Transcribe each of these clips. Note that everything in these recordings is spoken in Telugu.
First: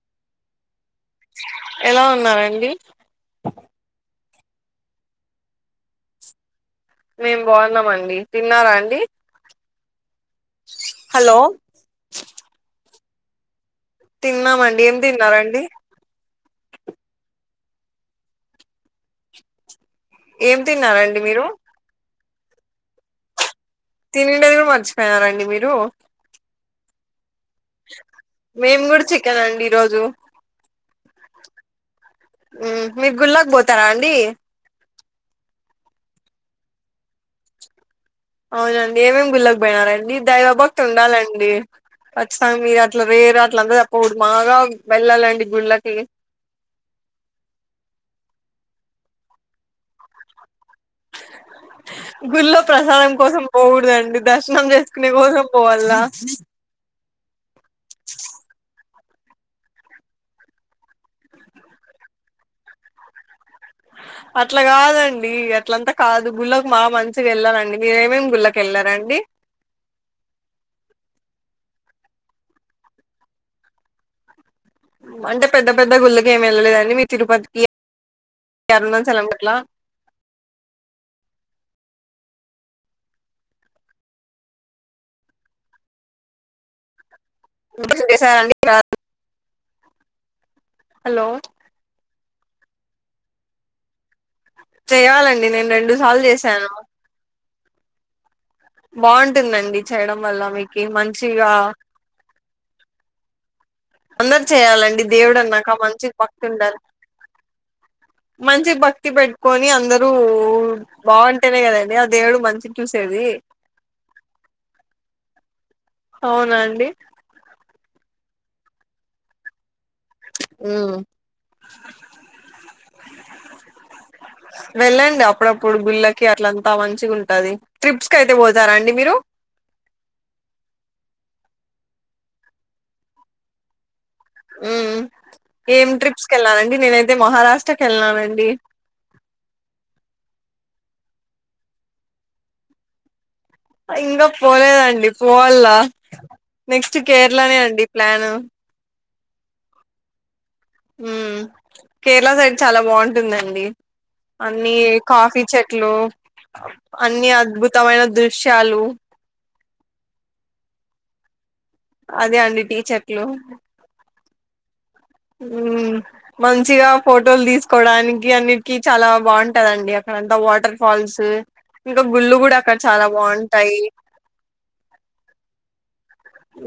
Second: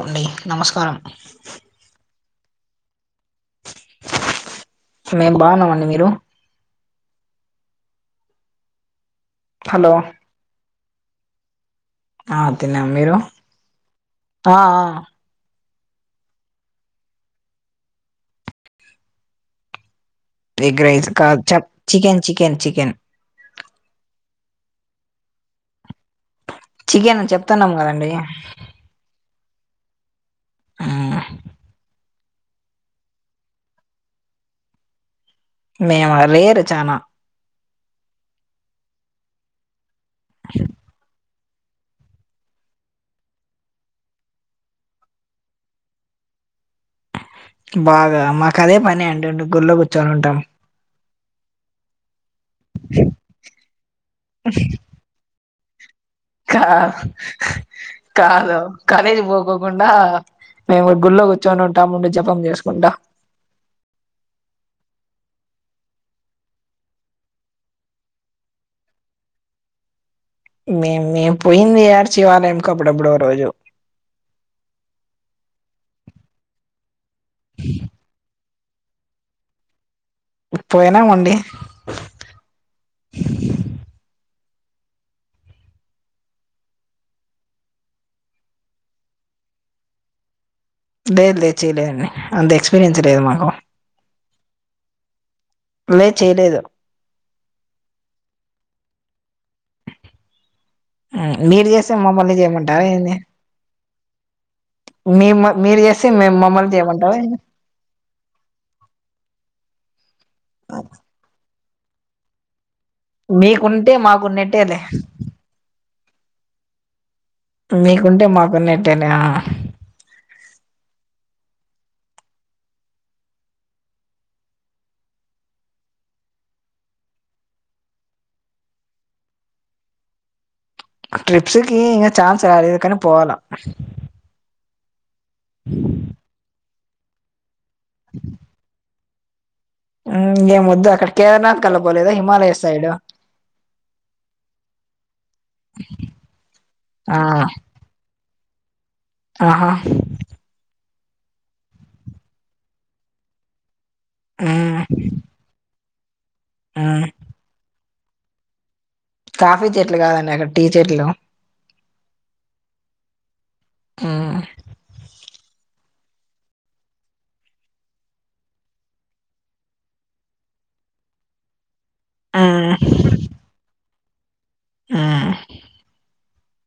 అండి నమస్కారం ఏంది నేను బాగున్నామండి మీరు మేం బాగున్నామండి తిన్నారా అండి హలో హలో ఆ తిన్న మీరు ఆ ఆ తిన్నామండి ఏం తిన్నరండి ఏం ఎగ్ రైస్ తిన్నారండి కాద్ మీరు చ చికెన్ చికెన్ చికెన్ తినిండేదే మర్చిపోయినారండి మీరు చికెన్ చెప్తన్నాం గదండి కెనండి ఈ రోజు ఆ ఉమ్ మీ గుళ్ళకి బోతారా అండి మేమా రేరు చానా అవునండి ఏమేమి గుళ్ళకి బొయినారండి దైవభక్తి ఉండాలండి ఖచ్చితంగా మీరు అట్ల వేరే అట్ల అంద చెప్పగుడుదు మాగా వెళ్ళాలండి గుళ్ళకి బాగా మాకదే పని అంటండి గుర్లో గుచ్చోనుంటాం గుళ్ళో ప్రసాదం కోసం పోకుడుదండి దర్శనం చేసుకునే కోసం పోవాలా కా [inaudible] కాదు కాలేజ్ పోకోకుండా మేము గుళ్ళో గుచ్చో నుంటామండి జపం చేసుకుంటా [inaudible] అట్లా కాదండి అట్లంతా కాదు గుళ్ళకి మాగా మంచిగా వెళ్ళాలండి మీరేమేమి గుళ్ళకి వెళ్ళారండి. [inaudible] మేమ్ మేము పోయింది. యాటచివాలయం కాప్పుడప్పుడు ఓ రోజు అంటే పెద్ద పెద్ద గుళ్ళకి ఏమి వెళ్ళలేదండి మీ తిరుపతికి కేరల్నుంచి చెెలమట్లా పోయనామండి. పూజలు జేశారండి కా [inaudible] లేదు లేదు చేయలేండి. అంత ఎక్స్పీరియన్స్ లేదు మాకు చెయ్యాలండి నేను రెండు లేదు సాల్ చేయలేదు చేసాను. బాగుంటుందండి చేయడం వల్ల మీకి ఉమ్, మంచిగా మీరు చేస్తే మమ్మల్ని చేయమంటారా ఏంది అందరు చేయాలండి. మీ దేవుడు అన్నాక మీరు మంచి చేస్తే మేము భక్తి మమ్మల్ని ఉండాలి. చేయమంటారా ఏంది మంచి భక్తి పెట్టుకోని అందరు బాన్ తెలేగాదండి అదేవుడు మంచి చూసేది మీకుంటే మాకున్నేట్టేలే అవునాండి. మీకుంటే మాకున్నట్టేలే ఆ ఉ వెళ్ళండి అప్పుడప్పుడు గుళ్ళకి అట్లంతా మంచిగా ఉంటది. ట్రిప్స్ కైతే పోతారా అండి. మీరు ట్రిప్స్కి ఇంగ ఛాన్స్ రాలేదు పోవాల. ఉమ్ ఉ ఏం ట్రిప్స్కి వెళ్లాండి నేనైతే మహారాష్ట్రకి ఏళ్ళానండి. ఇంకేం వద్దు అక్కడ కేదార్నాథ్ కళ్ళపోలేదా హిమాలయ సైడ్ ఇంకా పోలేదండి పోవాల నెక్స్ట్ ఆ కేరళనే అండి ప్లాన్ ఆహా! ఉమ్ కేరళ సైడ్ చాలా బాగుంటుందండి. అన్ని ఉమ్ కాఫీ చెట్ ట్ లో ఉమ్ అన్ని అద్భుతమైన దృశ్యాలు కాఫీ చెట్లు కాదండి అక్కడ టీ చెట్లు అదే అండి టీ చెట్లు ఉమ్ ఉమ్ మంచిగా ఫోటోలు తీసుకోడానికి అన్నిటికీ చాలా బాగుంటదండి అక్క అంతా వాటర్ ఫాల్స్ ఇంకా గుళ్ళు కూడా ఉమ్ అక్కడ చాలా బాగుంటాయి. ఉమ్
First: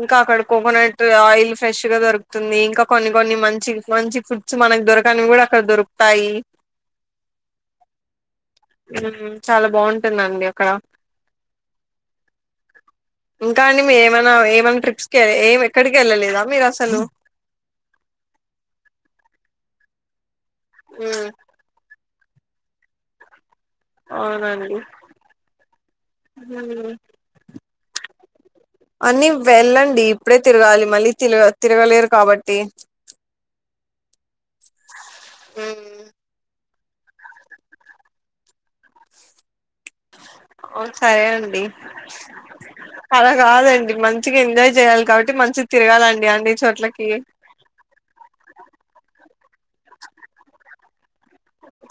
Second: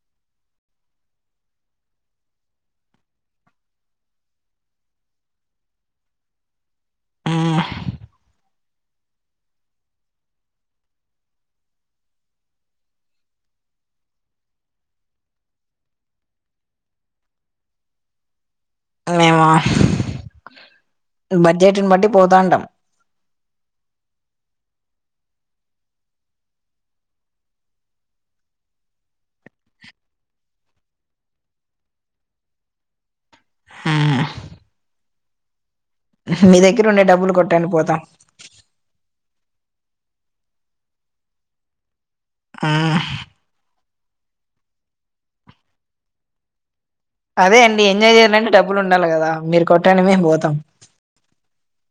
ఇంకా అక్కడ కోకోనట్ ఆయిల్ ఫ్రెష్ గా దొరుకుతుంది. ఇంకా కొన్ని కొన్ని మంచి మంచి ఫుడ్స్ మనక్ దొరకని కూడా అక్కడ దొరుకుతాయి. ఉమ్ ఉహుం చాలా బాగుంటుందండి అక్కడ ఇంకా అండి మీర ఏమైనా ఏమైనా ట్రిప్స్కి ఏమ్ ఎక్కడికి వెళ్ళలేదా మీరు అసలు మేమా ఉమ్ బడ్జెట్న్ బట్టి పోతాంటం అవునండి హ్మ్ అన్ని వెళ్ళండి. ఇప్పుడే తిరగాలి మళ్ళీ తిల తిరగలేరు కాబట్టి హుమ్ ఉమ్ కిర్ ఉండే డబ్బులు కొట్టండి పోతా ఓ సరే అండి ఉమ్ అలా కాదండి. మంచిగా ఎంజాయ్ చేయాలి కాబట్టి మంచి తిరగాలండి అన్ని చోట్లకి అదే అండి ఎంజాయ్ చేయాలంటే డబ్బులు ఉండాలి కదా మీరు కొట్టండి మేము పోతాం.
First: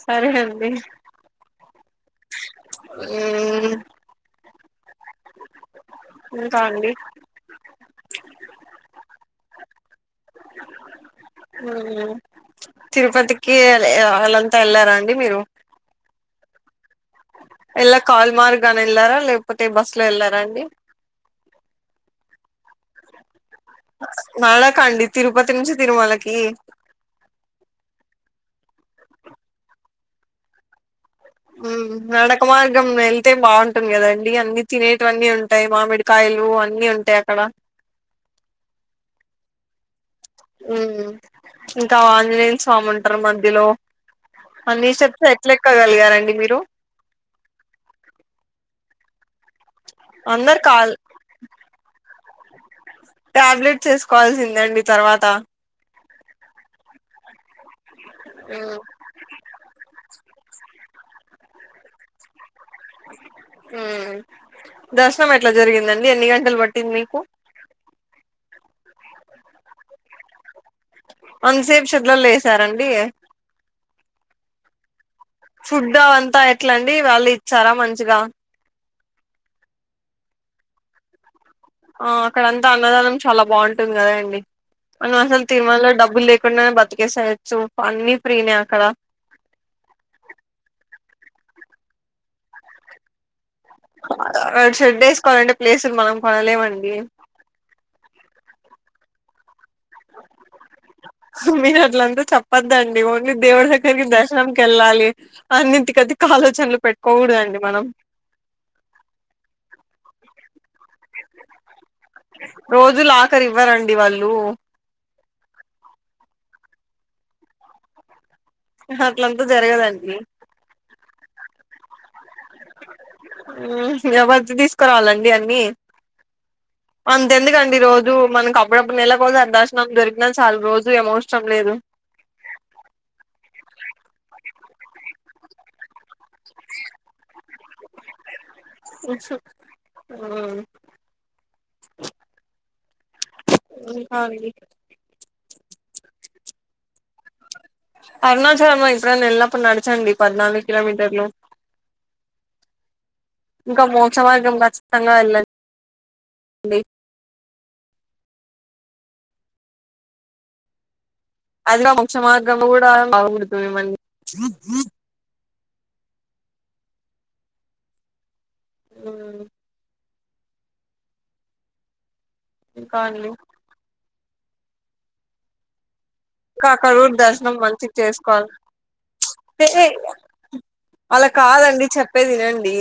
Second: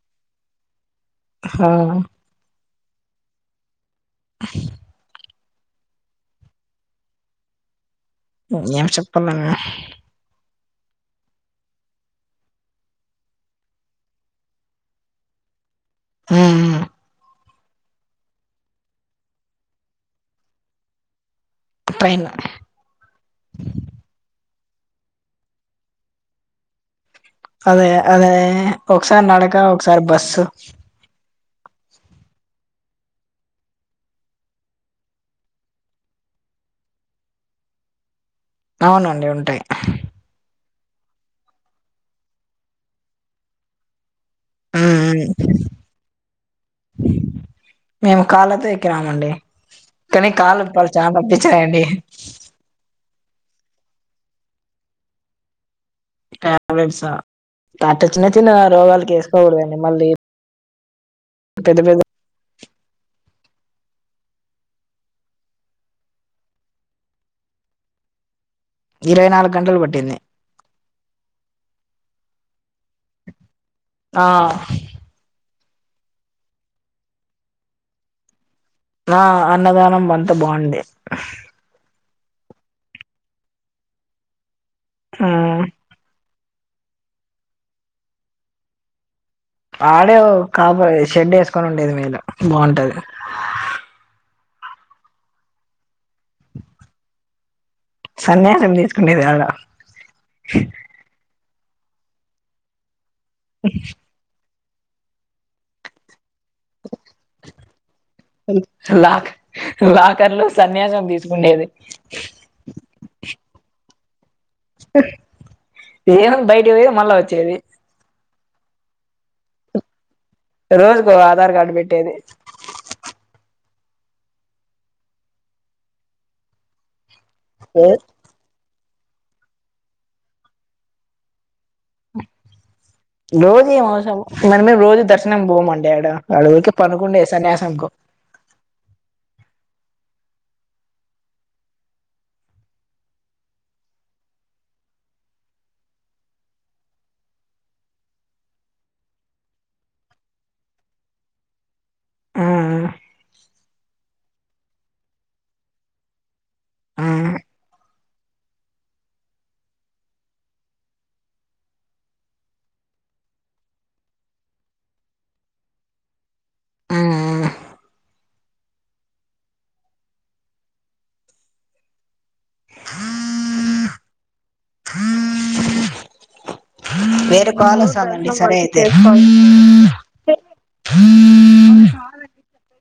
సరే అండి. హా ఏయ్ ఇంకా అండి ఏం చెప్పాలని ఇ ఉమ్మ్ తిరుపతికి అళంతా ఎళ్ళారాండి మీరు ఉహ్మ్ హ్మ్ ఎల్లా కాల్ మార్గనా ఎళ్లారా లేకపోతే బస్ లో ఎళ్లారా అండి ట్రైన్ల నడక ‌అండి తిరుపతి నుంచి తిరుమలకి అద్య అద ఒకసారి నడక ఒకసారి బస్సు ఉమ్మ్ నడక మార్గం వెళ్తే బాగుంటుంది కదండి అన్ని తినేటివన్నీ ఉంటాయి మామిడికాయలు అన్ని ఉంటాయి అక్కడ అవునండి ఉంటాయి ఉమ్మ్ మ్మ్ ఇంకా ఆంజనేయని స్వామి ఉంటారు మధ్యలో అన్ని ఉమ్ స్టెప్స్ ఎట్లేక్కగలిగారంండి మీరు కామండి కానీ అందరు కాళ్ళు కాదు పాళ్ చాలా నొప్పిచయండి టాబ్లెట్స్ ఏసుకోవాల్సిందండి తర్వాత టాబ్లెట్సా అట్ట చిన్న చిన్న రోగాలుకి ఏసుకోకూడదండి మళ్ళీ పెద్ద పెద ఉమ్మ్ దర్శనం ఎట్లా జరిగిందండి ఎన్ని గంటలు పట్టింది మీకు ఇరవై నాలుగు గంటలు పట్టింది అంతసేపు షెడ్లలో ఎసారండి ఆ ఫుడ్ అవంత ఎట్లాండి వాళ్ళు ఇచ్చారా మంచిగా ఆ అన్నదానం అంత బాగుంది ఆ అక్కడంతా అన్నదానం చాలా బాగుంటుంది కదా అండి అ అసలు ఉమ్ తిరుమలలో డబ్బులు లే కున్నా బతికేసేయొచ్చు అన్నీ ఫ్రీనే అక్కడ ఆడే కాపా షెడ్ ఏసుకొని ఉండేది మేలు బాగుంటది అడ షేడ్ ఏసుకోవాలంటే ప్లేసులు మనం కొనలేమండి సన్యాసం తీసుకునేది యడ మీరు అట్లంతా చెప్పద్దండి ఓన్లీ దేవుడి దగ్గరికి దర్శనంకి ఎళ్ళాలి అన్నింటికది లాక్ లాకర్లో సన్యాసం తీసుకుండేది ది వాళ్ళు ఇట్టే పోయి మళ్ళా వచ్చేది అట్లంతా జరగదండి రోజుకో ఆధార్ కార్డు పెట్టేది ఉమ్మ్ ఇంకా బజ్ తీసుకురావాలండి అన్నీ అంతేందుకండి రోజు మనకు అప్పుడప్పుడు నెలకోసారి దర్శనం దొరికిన చాలు రోజు ఏం అవసరం లేదు రోజు ఏ అవసరం మనమేం రోజు దర్శనంకి పోమండి అడ అడఊకే పనుకుండే సన్యాసంకో ఉహ్మ్ ఉమ్మ్ ఆ అండి అరుణాచలం పొ ఎప్పుడైనా ఎళ్ళినప్పుడు నడిచండి పద్నాలుగు కిలోమీటర్లు ఇంకా మోక్షమార్గం ఖచ్చితంగా వెళ్ళ [inaudible] డి అదిక మోక్షమార్గం కూడా [unintelligible] మిమ్మల్ని ఉమ్మ్ ఇంకా అండి ఇంకా అక్కడ గూడా వేరే దర్శనం కాల్ మంచి వస్తుందండి చేసుకోవాలి సరే అయితే హే అలా కాదండి చెప్పేది వినండి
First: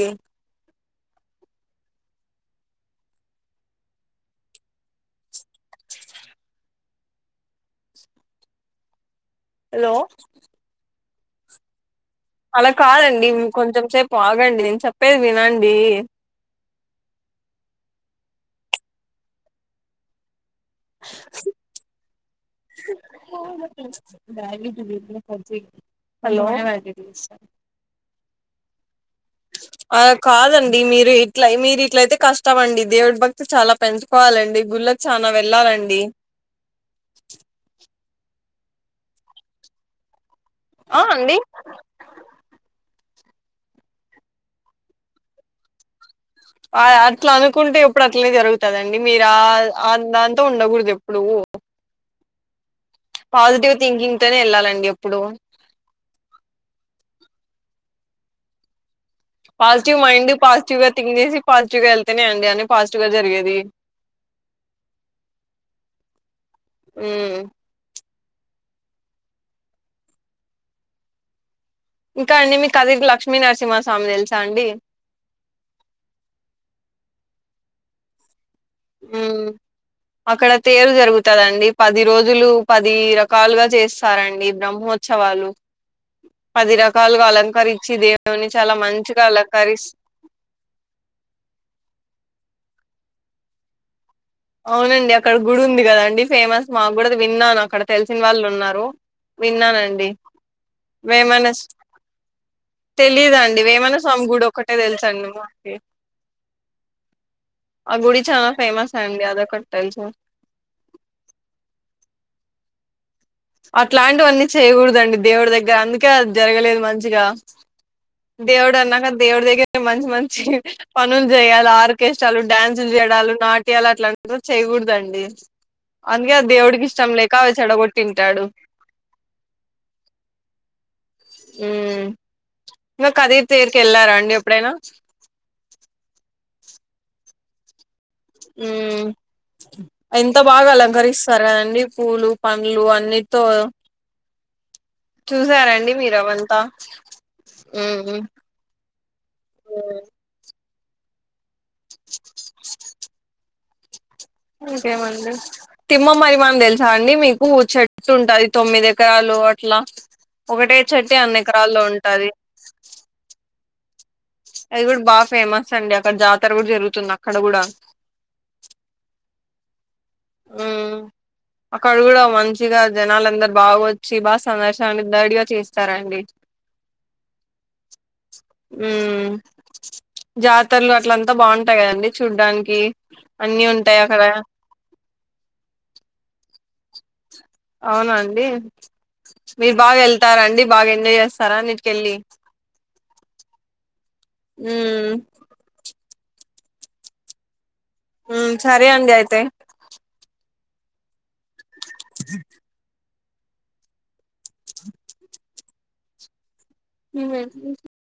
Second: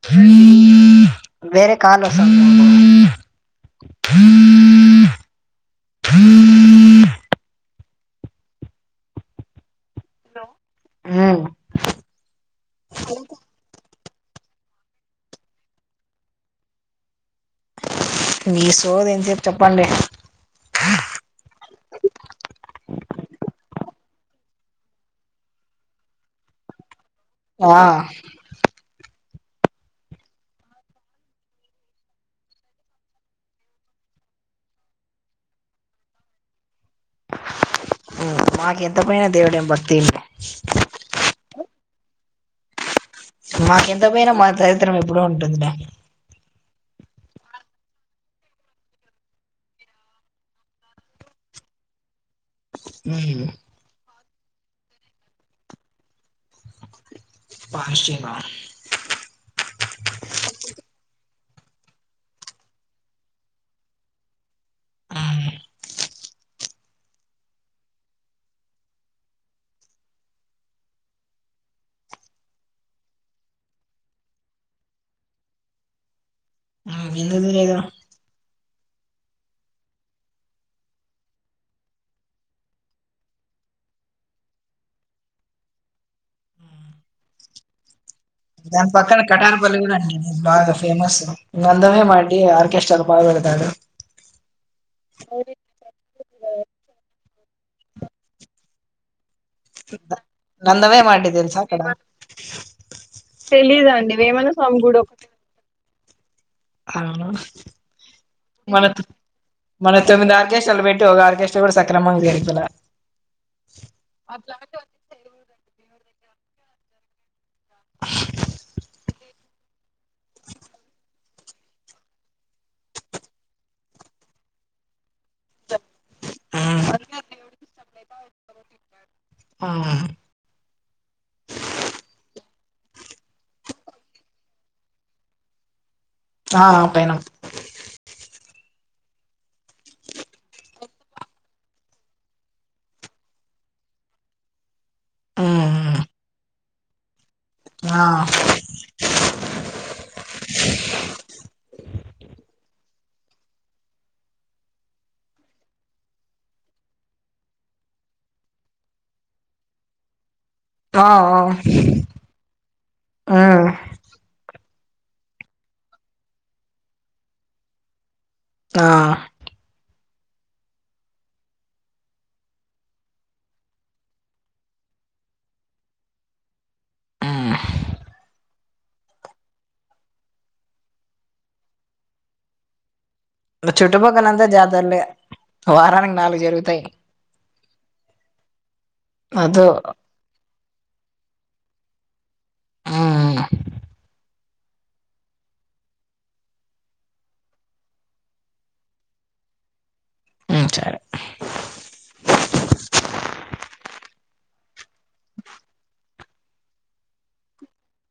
వేరే కాల్ వస్తుంది హ హలో అలా కాదండి ఇంకొంచెం సేపు ఆగండి నేను చెప్పేది వినండి మీ సోది ఏం చెప్పి చెప్పండి హలో ఆ అలా కాదండి మీరు ఇట్ల మీరు ఇట్లయితే కష్టం అండి దేవుడి భక్తి చాలా పెంచుకోవాలండి గు ళ్ళకి చానా వెళ్ళాలండి మాకు ఎంత పైన దేవుడే భక్తి ఆ అండి మాకు ఎంత పోయినా మా దరిద్రం ఎప్పుడు ఉంటుందిలే అట్లా అనుకుంటే ఎప్పుడు అట్లే జరుగుతుదండి మీరు దాంతో ఉండకూడదు ఎప్పుడూ ఆ పాజిటివ్ థింకింగ్ తోనే వెళ్ళాలండి ఎప్పుడు పాజిటివా పాజిటివ్ మైండ్ పాజిటివ్ గా థింక్ చేసి పాజిటివ్ గా వెళ్తేనే అండి అని పాజిటివ్ గా జరిగేది హ్మ్ ఇంకా అండి మీ కదిరి లక్ష్మీ నరసింహస్వామి తెలుసా అండి ఆ ఎందుకు తెలీదు హ్మ్ అక్కడ తేరు జరుగుతదండి పది రోజులు పది రకాలుగా చేస్తారండి బ్రహ్మో ఉత్సవాలు పది రక దాని పక్కన మంచిగా కటానపల్లి అలంకరిస్ కూడా అండి బాగా ఫేమస్ మేమంద మేమ అండి ఆర్కెస్ట్రా బాగా పెడతాడు అవునండి అక్కడ గుడి ఉంది కదాండి ఫేమస్ మాకు కూడా అది విన్నాను అక్కడ తెలిసిన వాళ్ళు ఉన్నారు విన్నానండి నందమే మాటి వేమనా తెలుసా అక్కడ తెలీదండి వేమన స్వామి గుడి ఒక్కటే తెలుసండి మాకి అవును ఆ గుడి చాలా మన ఫేమస్ అండి అదొకటి మన తెలుసు తొమ్మిది ఆర్కెస్ట్రలు పెట్టి ఒక ఆర్కెస్ట్రా కూడా సక్రమంగ జరపలే అట్లాంటివన్నీ చేయకూడదండి దేవుడి దగ్గర అందుకే జరగలేదు మంచిగా దేవుడు అన్నాక దేవుడి దగ్గర మంచి మంచి పనులు చేయాలి ఆర్కెస్ట్రాలు డ్యాన్సులు చేయ్ డాలు నాట్యాలు అట్లాంటి చేయకూడదండి అందుకే ఆ ఉమ్, దేవుడికి ఇష్టం లేక అవి చెడగొట్టింటాడు హ్మ్ హ్మ్ ఇంకా కదిరి దగ్గరికి వెళ్ళారా అండి ఎప్పుడైనా ఆ పోయిన హ్మ్ ఎంత బాగా అలంకరిస్తారు కదండి పూలు పండ్లు అన్నిటీతో ఉమ్, చూసారండి ఉమ్, మీరుఅవంతా ఆ ఇంకేమండి తిమ్మ మరి మాను తెలుసా అండి మీకు చెట్స్ ఉంటది తొమ్మిది ఎకరాలు అట్లా ఒకటే ఆ, చెట్టు ఆ, అన్ని ఎకరాల్లో ఉంటది ఉమ్, అది కూడా బాగా ఫేమస్ అండి అక్కడ జాతర కూడా జరుగుతుంది అక్కడ కూడా ఆ, హ్మ్ అక్కడ కూడా మంచిగా జనాలందరు బాగా వచ్చి బా సందడి సందడిగా చేస్తారండి [inaudible] హ్మ్ ఉ జాతరలు అట్లంతా బాగుంటాయి కదండి చూడ్డానికి అన్ని ఉంటాయి అక్కడ చుట్టుపక్కల అంతా జాతరలే వారానికి నాలుగు జరుగుతాయి అవునండి అదో మీరు బాగా వెళ్తారండి బాగా ఎంజాయ్ చేస్తారా అన్నిటికెళ్ళి ఆ ఉ హు సరే అండి అయితే ఉ సరే నువ్వు చెప్పు